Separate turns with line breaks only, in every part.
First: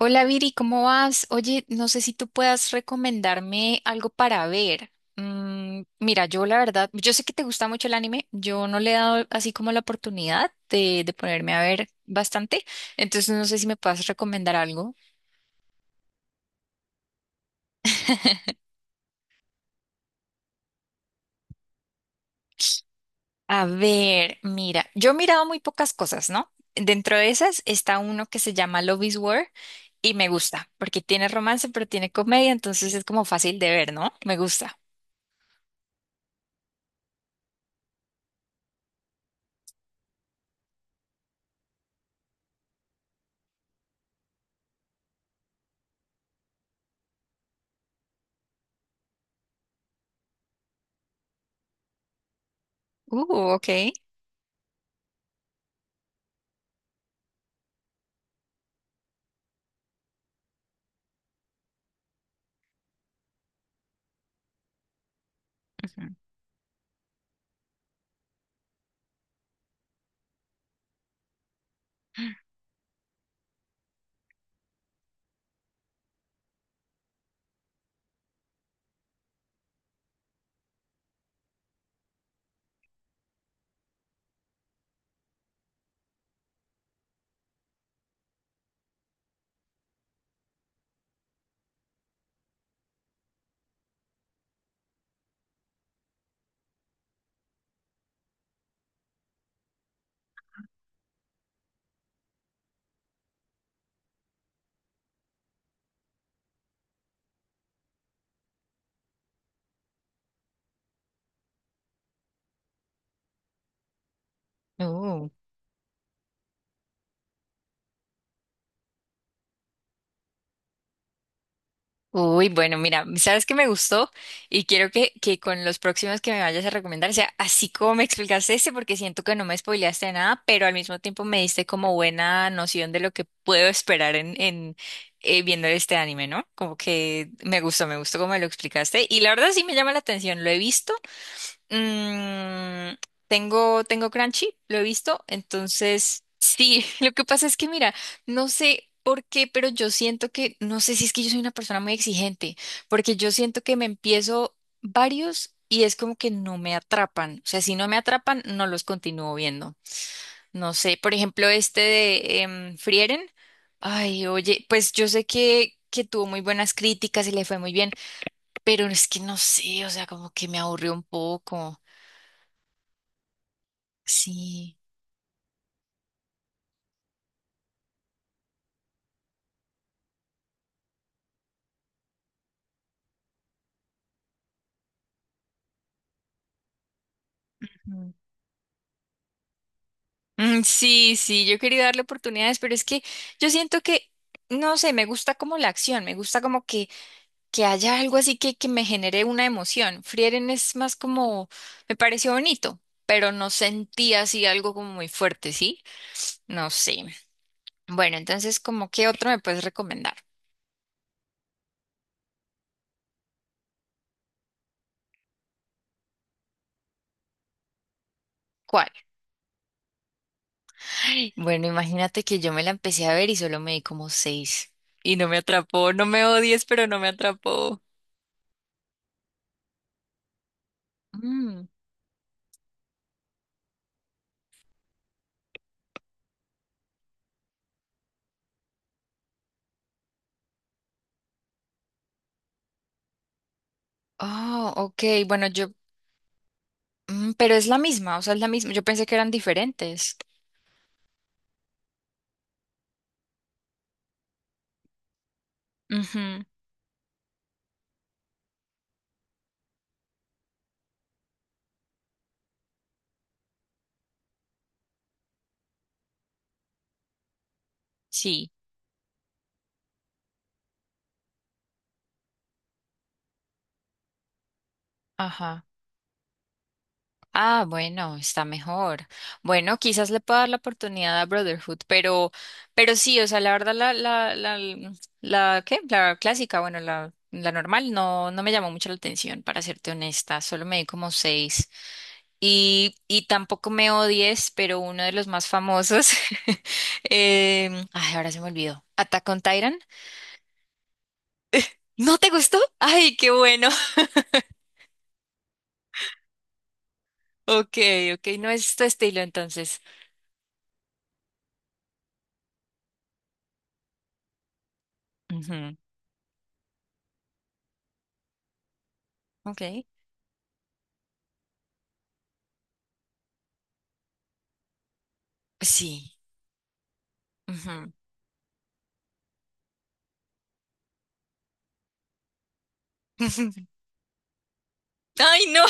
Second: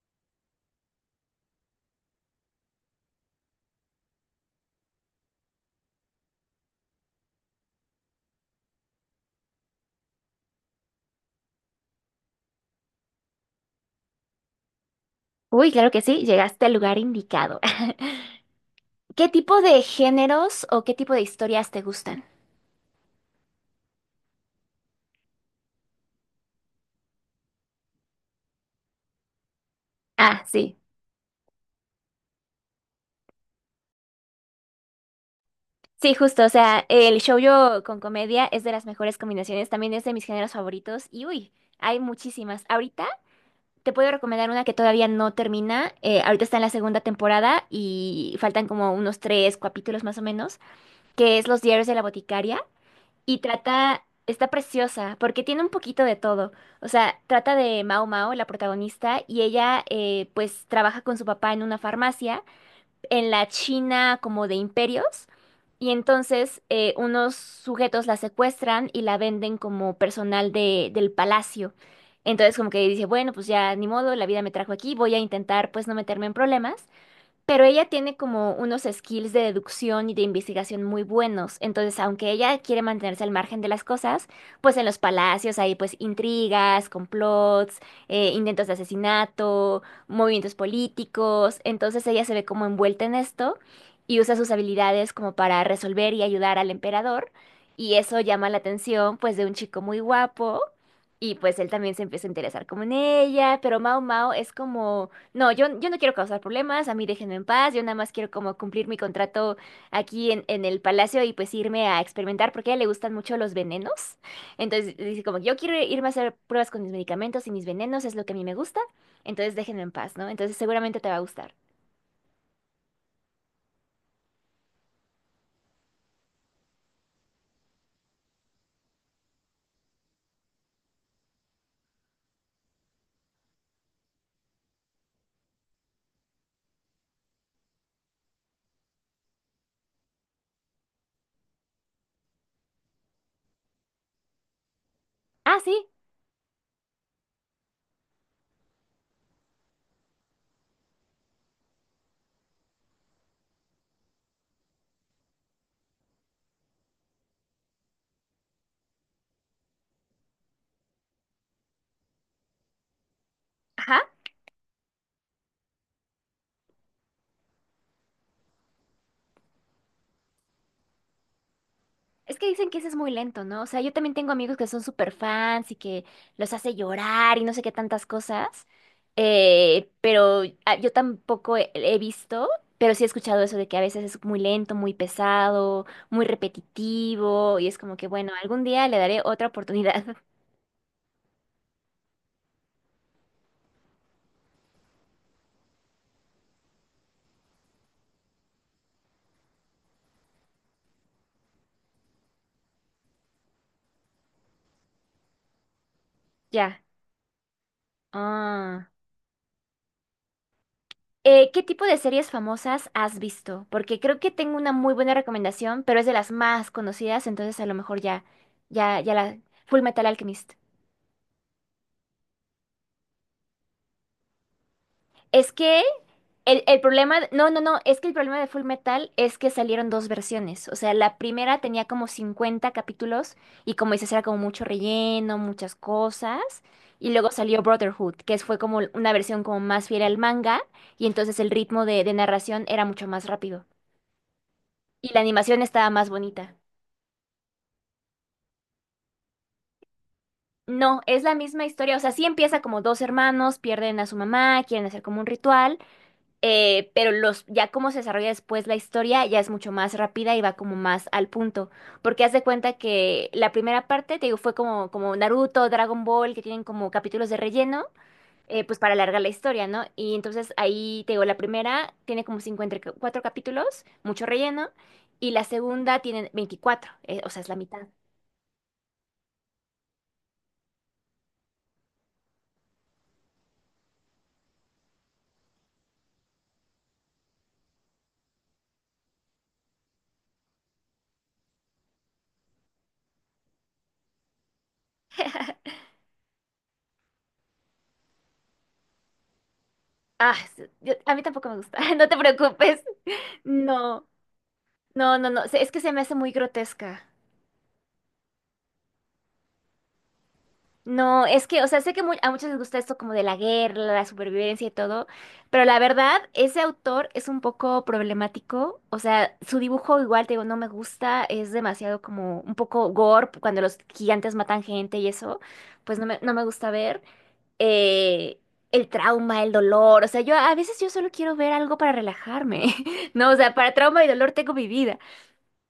Hola Viri, ¿cómo vas? Oye, no sé si tú puedas recomendarme algo para ver. Mira, yo la verdad, yo sé que te gusta mucho el anime, yo no le he dado así como la oportunidad de ponerme a ver bastante, entonces no sé si me puedas recomendar algo.
Uy, claro que sí, llegaste al lugar indicado. ¿Qué tipo de géneros o qué tipo de historias te gustan?
A ver, mira, yo he mirado muy pocas cosas, ¿no? Dentro de esas está uno que se llama Love is War y me
Ah,
gusta,
sí.
porque tiene romance, pero tiene comedia, entonces es como fácil de ver, ¿no? Me gusta.
Sí, justo, o sea, el shoujo con comedia es de las mejores combinaciones, también es de mis géneros favoritos y uy, hay muchísimas. Ahorita te puedo recomendar una que todavía no termina, ahorita está en la segunda temporada y faltan como unos tres capítulos más o menos, que es Los diarios de la boticaria. Y
Ok.
trata, está preciosa, porque tiene un poquito de todo. O sea, trata de Mao Mao, la protagonista, y ella pues trabaja con su papá en una farmacia, en la China como de imperios. Y
Ujú.
entonces unos sujetos la secuestran y la venden como personal del palacio. Entonces como que dice, bueno, pues ya ni modo, la vida me trajo aquí, voy a intentar pues no meterme en problemas. Pero ella tiene como unos skills de deducción y de investigación muy buenos. Entonces, aunque ella quiere mantenerse al margen de las cosas, pues en los palacios hay pues intrigas, complots, intentos de asesinato, movimientos políticos. Entonces ella se ve como envuelta en esto y usa sus habilidades como para resolver y ayudar al emperador. Y eso llama la atención pues de un chico muy guapo. Y pues él también se empieza a interesar como en ella. Pero Mao Mao es como no, yo no quiero causar problemas, a mí déjenme en paz, yo nada más quiero como cumplir mi contrato aquí en el palacio y pues irme a experimentar porque a ella le gustan mucho los venenos. Entonces dice
Uh.
como, yo quiero irme a hacer pruebas con mis medicamentos y mis venenos es lo que a mí me gusta, entonces déjenme en paz, ¿no? Entonces seguramente te va a gustar.
Uy, bueno, mira, ¿sabes que me gustó? Y quiero que con los próximos que me vayas a recomendar sea así como me explicaste este, porque siento que no me spoileaste de nada, pero al mismo tiempo me diste como buena noción de lo que puedo esperar en viendo este anime, ¿no? Como que me gustó como me lo explicaste. Y la verdad sí me llama la atención, lo he visto. Mm, tengo Crunchy, lo he visto,
Ah, sí,
entonces sí. Lo que pasa es que mira, no sé por qué, pero yo siento que, no sé si es que yo soy una persona muy exigente, porque yo siento que me empiezo varios y es como que no me atrapan, o sea, si no me atrapan, no los continúo viendo. No sé, por ejemplo, este de Frieren,
ajá.
ay, oye, pues yo sé que tuvo muy buenas críticas y le fue muy bien, pero es que no sé, o sea, como que me aburrió un poco.
Es que dicen que ese es muy lento, ¿no? O sea, yo también tengo amigos que
Sí.
son súper fans y que los hace llorar y no sé qué tantas cosas. Pero yo tampoco he visto, pero sí he escuchado eso de que a veces es muy lento, muy pesado, muy repetitivo y es como que,
Ujú.
bueno, algún día le daré otra oportunidad.
Sí, sí, yo quería darle oportunidades, pero es que yo siento que, no sé, me gusta como la acción, me gusta como que haya algo así que me genere una emoción. Frieren es más como, me pareció bonito, pero no sentí así algo como muy fuerte, ¿sí? No
Ya.
sé. Bueno, entonces,
Ah.
¿como qué otro me puedes recomendar?
¿Qué tipo de series famosas has visto? Porque creo que tengo una muy buena recomendación, pero es de las más conocidas, entonces a lo mejor ya,
¿Cuál?
ya, ya la... Full Metal Alchemist.
Bueno, imagínate que yo me la empecé a ver y solo me di como seis y no me
Es que
atrapó, no me
El,
odies,
el
pero no me
problema, no, no, no,
atrapó.
es que el problema de Full Metal es que salieron dos versiones. O sea, la primera tenía como 50 capítulos y como dices, era como mucho relleno, muchas cosas. Y luego salió Brotherhood, que fue como una versión como más fiel al manga y entonces el ritmo de narración era mucho más rápido.
Oh, ok.
Y la
Bueno,
animación
yo,
estaba más bonita.
pero es la misma, o sea, es la misma. Yo pensé que eran diferentes.
No, es la misma historia. O sea, sí empieza como dos hermanos, pierden a su mamá, quieren hacer como un ritual.
Ujú.
Ya cómo se desarrolla después la historia ya es mucho más rápida y va como más al punto. Porque haz de cuenta que la primera parte, te digo, fue como Naruto, Dragon Ball, que tienen como capítulos de relleno,
Sí,
pues para alargar la historia, ¿no? Y entonces ahí, te digo, la primera tiene como 54 capítulos, mucho relleno, y la
ajá.
segunda tiene 24 o sea, es la
Ah,
mitad.
bueno, está mejor. Bueno, quizás le pueda dar la oportunidad a Brotherhood, pero sí, o sea, la verdad, la, ¿qué? La clásica, bueno, la normal, no, no me llamó mucho la atención, para serte honesta. Solo me di como seis. Y tampoco me odies, pero uno de los más famosos. Ay, ahora se me olvidó. Attack on Titan.
Ah, a mí tampoco me gusta, no te
¿No te gustó?
preocupes.
Ay, qué bueno.
No, no, no, no, es que se me hace muy grotesca.
Ok, ok, no es tu estilo entonces.
No, es que, o sea, sé que a muchos les gusta esto como de la guerra, la supervivencia y todo, pero
Ujú.
la verdad, ese autor es un poco problemático, o sea, su
Ok.
dibujo igual, te digo, no me gusta, es demasiado como un poco gore, cuando los gigantes matan gente y eso, pues no
Sí.
me, no me gusta ver
Ujú.
eh, el trauma, el dolor, o sea, yo a veces yo solo quiero ver algo para relajarme, no, o sea, para trauma y dolor tengo mi vida.
Ay, no.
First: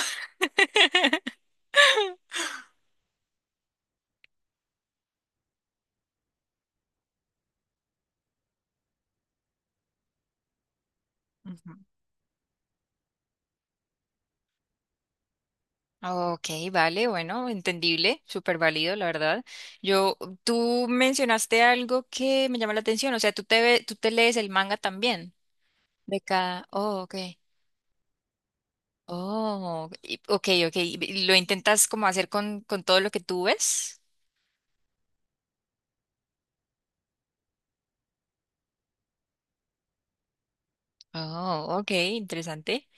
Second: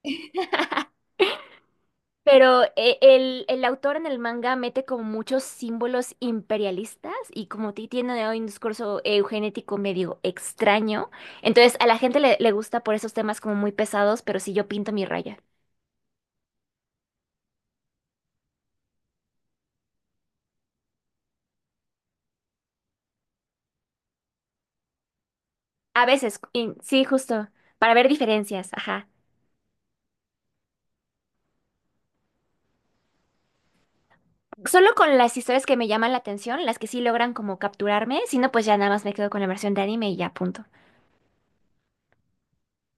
Pero el autor en el manga mete como muchos símbolos imperialistas y como ti tiene hoy un discurso eugenético medio extraño.
Ujú.
Entonces a la gente le gusta por esos temas como muy pesados, pero sí yo pinto mi raya.
Ok, vale, bueno, entendible, súper válido, la verdad. Yo, tú mencionaste algo que me llama la atención, o sea, tú te lees el manga también
A
de
veces,
cada. Oh,
sí,
ok.
justo, para ver diferencias, ajá.
Ok, ok. ¿Y lo intentas como hacer con todo lo que tú ves?
Solo con las historias que me llaman la atención, las que sí logran como capturarme, si no, pues ya nada más me quedo con la versión de anime y ya punto.
Oh, ok, interesante.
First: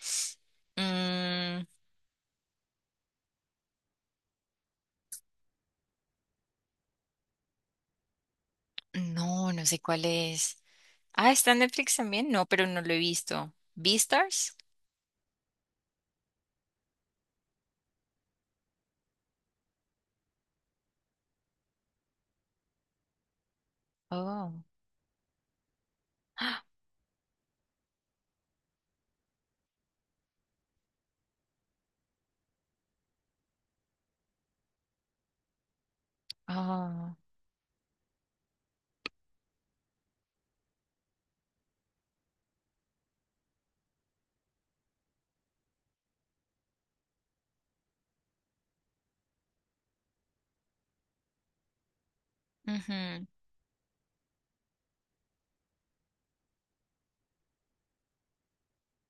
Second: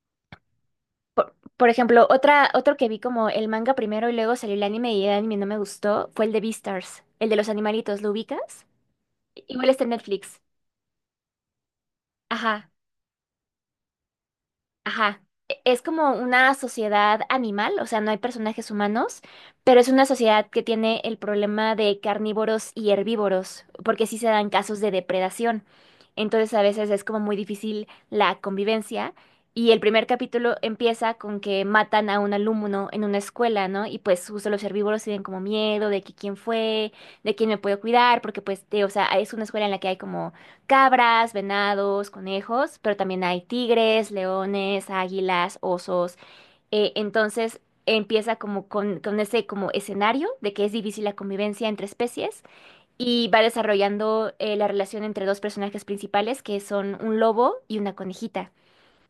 Por,
Mm,
por ejemplo, otro que vi como el manga primero y luego salió el anime y el anime no me gustó fue el de Beastars, el de los animalitos, ¿lo ubicas?
no, no
Igual
sé
está en
cuál
Netflix.
es. Ah, está en Netflix también. No, pero
Ajá.
no lo he visto. ¿Beastars?
Ajá. Es como una sociedad animal, o sea, no hay personajes humanos, pero es una sociedad que tiene el problema de carnívoros y herbívoros, porque sí se dan
Oh.
casos de depredación. Entonces a veces es como muy difícil la convivencia. Y el primer capítulo empieza con que matan a un alumno en una escuela, ¿no? Y pues justo los herbívoros tienen como miedo de que quién fue,
Ah, oh.
de quién me puedo cuidar, porque pues, o sea, es una escuela en la que hay como cabras, venados, conejos, pero también hay tigres, leones, águilas, osos. Entonces empieza como con, ese como escenario de que es difícil la convivencia entre especies
Ujú.
y va desarrollando la relación entre dos personajes principales que son un lobo y una conejita.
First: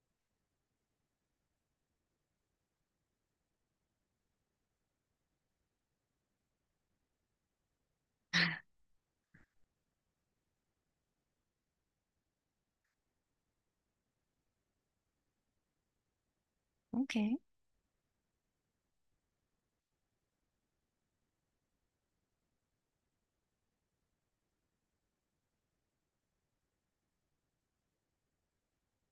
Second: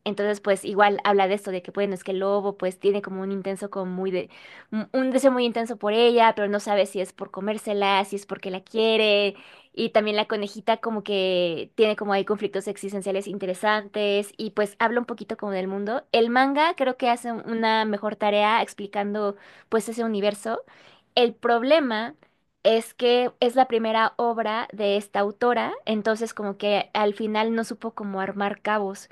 Entonces, pues igual habla de esto, de que bueno, es que el lobo pues tiene como un intenso, un deseo muy intenso por ella, pero no sabe si es por comérsela, si es porque la quiere. Y también la conejita como que tiene como hay conflictos existenciales interesantes y pues habla un poquito como del mundo. El manga creo que
Ok.
hace una mejor tarea explicando pues ese universo. El problema es que es la primera obra de esta autora, entonces como que al final no supo cómo armar cabos.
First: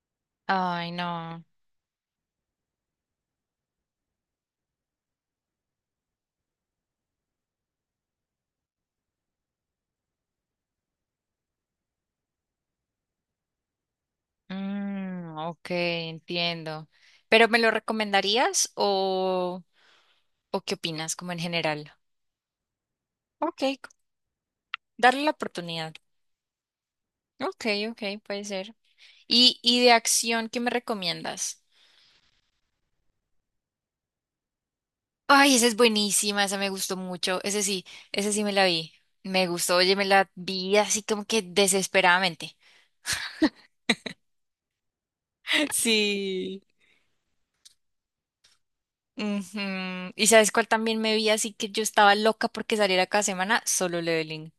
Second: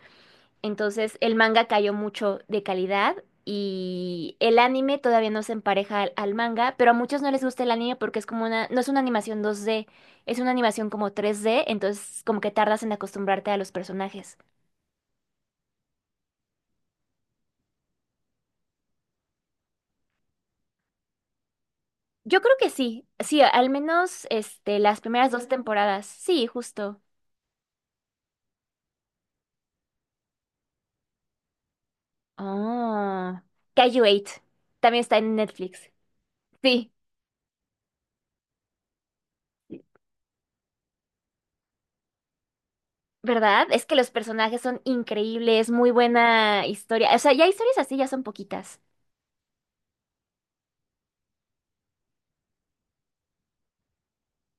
Ay,
Entonces, el
no.
manga cayó mucho de calidad y el anime todavía no se empareja al manga, pero a muchos no les gusta el anime porque es como una, no es una animación 2D, es una animación como 3D, entonces como que tardas en acostumbrarte a los personajes.
Mm, ok, entiendo. ¿Pero me lo recomendarías o qué opinas, como en general?
Yo creo que sí, sí,
Ok,
al
c-
menos este, las
Darle la
primeras dos
oportunidad.
temporadas, sí, justo.
Ok, ok, puede ser. Y de acción, qué me recomiendas?
Oh, Kaiju 8, también está en
Ay, esa es
Netflix.
buenísima, esa me
Sí.
gustó mucho. Ese sí me la vi. Me gustó, oye, me la vi así como que desesperadamente.
¿Verdad? Es que los personajes son increíbles, muy
Sí.
buena historia. O sea, ya historias así ya son poquitas.
Ujú. ¿Y sabes cuál también me vi así que yo estaba loca porque saliera cada semana? Solo Leveling.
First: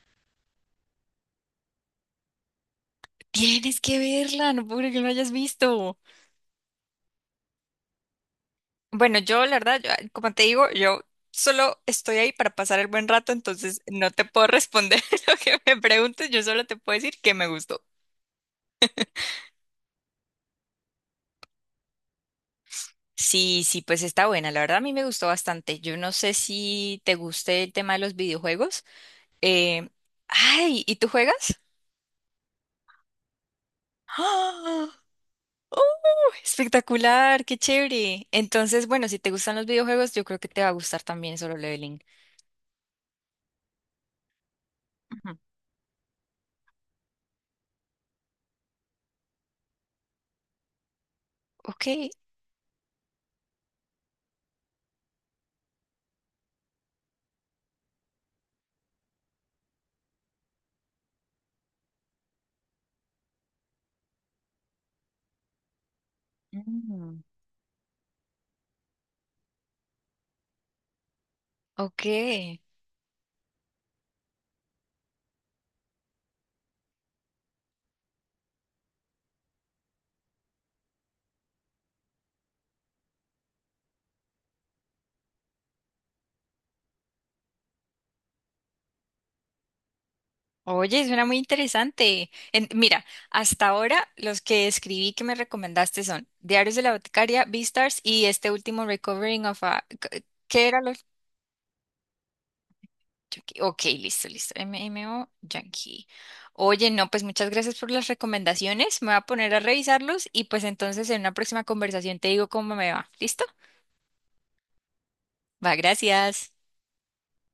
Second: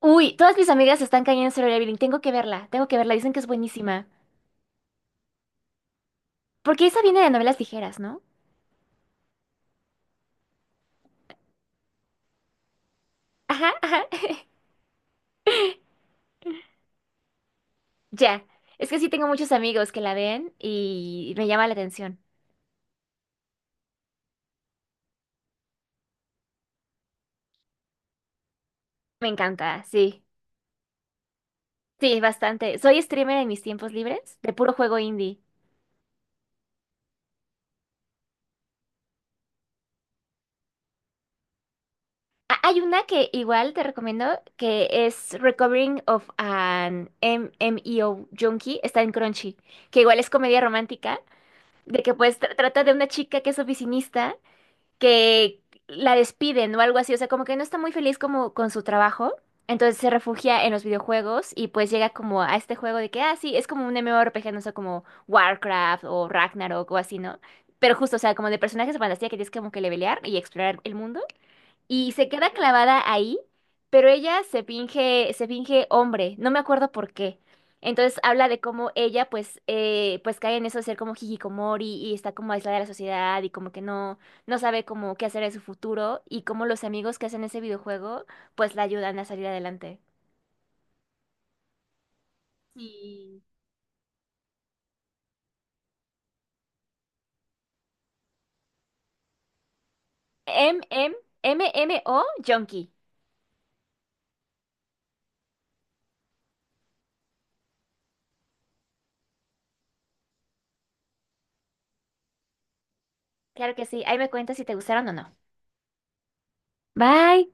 Uy, todas mis amigas están cayendo en Solo Leveling. Tengo que verla, tengo que verla. Dicen que es
Tienes que
buenísima.
verla, no puedo creer que no la hayas visto.
Porque esa viene de novelas ligeras, ¿no?
Bueno, yo la verdad, como te digo, yo solo estoy ahí para pasar el buen rato,
Ajá,
entonces
ajá.
no te puedo responder lo que me preguntes, yo solo te puedo decir que me gustó.
Ya. Es que sí tengo muchos amigos que la ven y me llama la atención.
Sí, sí, pues está buena. La verdad a mí me gustó bastante. Yo no sé si te guste el tema de los videojuegos.
Me encanta,
Eh,
sí.
Ay, ¿y tú juegas?
Sí, bastante. Soy streamer en mis tiempos libres de puro
¡Ah!
juego indie.
¡Oh, espectacular! ¡Qué chévere! Entonces, bueno, si te gustan los videojuegos, yo creo que te va a gustar también Solo Leveling.
Ah, hay una que igual te recomiendo que es
Ujú.
Recovering of an MMEO Junkie. Está en Crunchy. Que igual es comedia romántica.
Ok.
De que pues trata de una chica que es oficinista que la despiden o algo así, o sea, como que no está muy feliz como con su trabajo, entonces se refugia en los videojuegos y pues llega como a este juego de que, ah, sí, es como un MMORPG, no sé, como Warcraft o Ragnarok o así,
Mm,
¿no? Pero justo, o sea, como de personajes de fantasía que tienes como que levelear y explorar el mundo y se queda
ok.
clavada ahí, pero ella se finge hombre, no me acuerdo por qué. Entonces habla de cómo ella pues, pues cae en eso de ser como hikikomori y está como aislada de la sociedad y como que no, no sabe como qué hacer en su futuro y cómo los amigos que hacen ese videojuego pues la ayudan a salir adelante.
Oye, suena muy interesante. Mira,
Sí.
hasta ahora los que escribí que me recomendaste son Diarios de la Boticaria, Beastars y este último Recovering of a... ¿Qué era?
MMMMO Junkie.
Yankee. Ok, listo, listo. M O Yankee. Oye, no, pues muchas gracias por las recomendaciones. Me voy a poner a revisarlos y pues entonces en una próxima conversación te digo cómo me va. ¿Listo?
Claro que sí, ahí me cuentas si te gustaron o no.
Va, gracias.
Bye.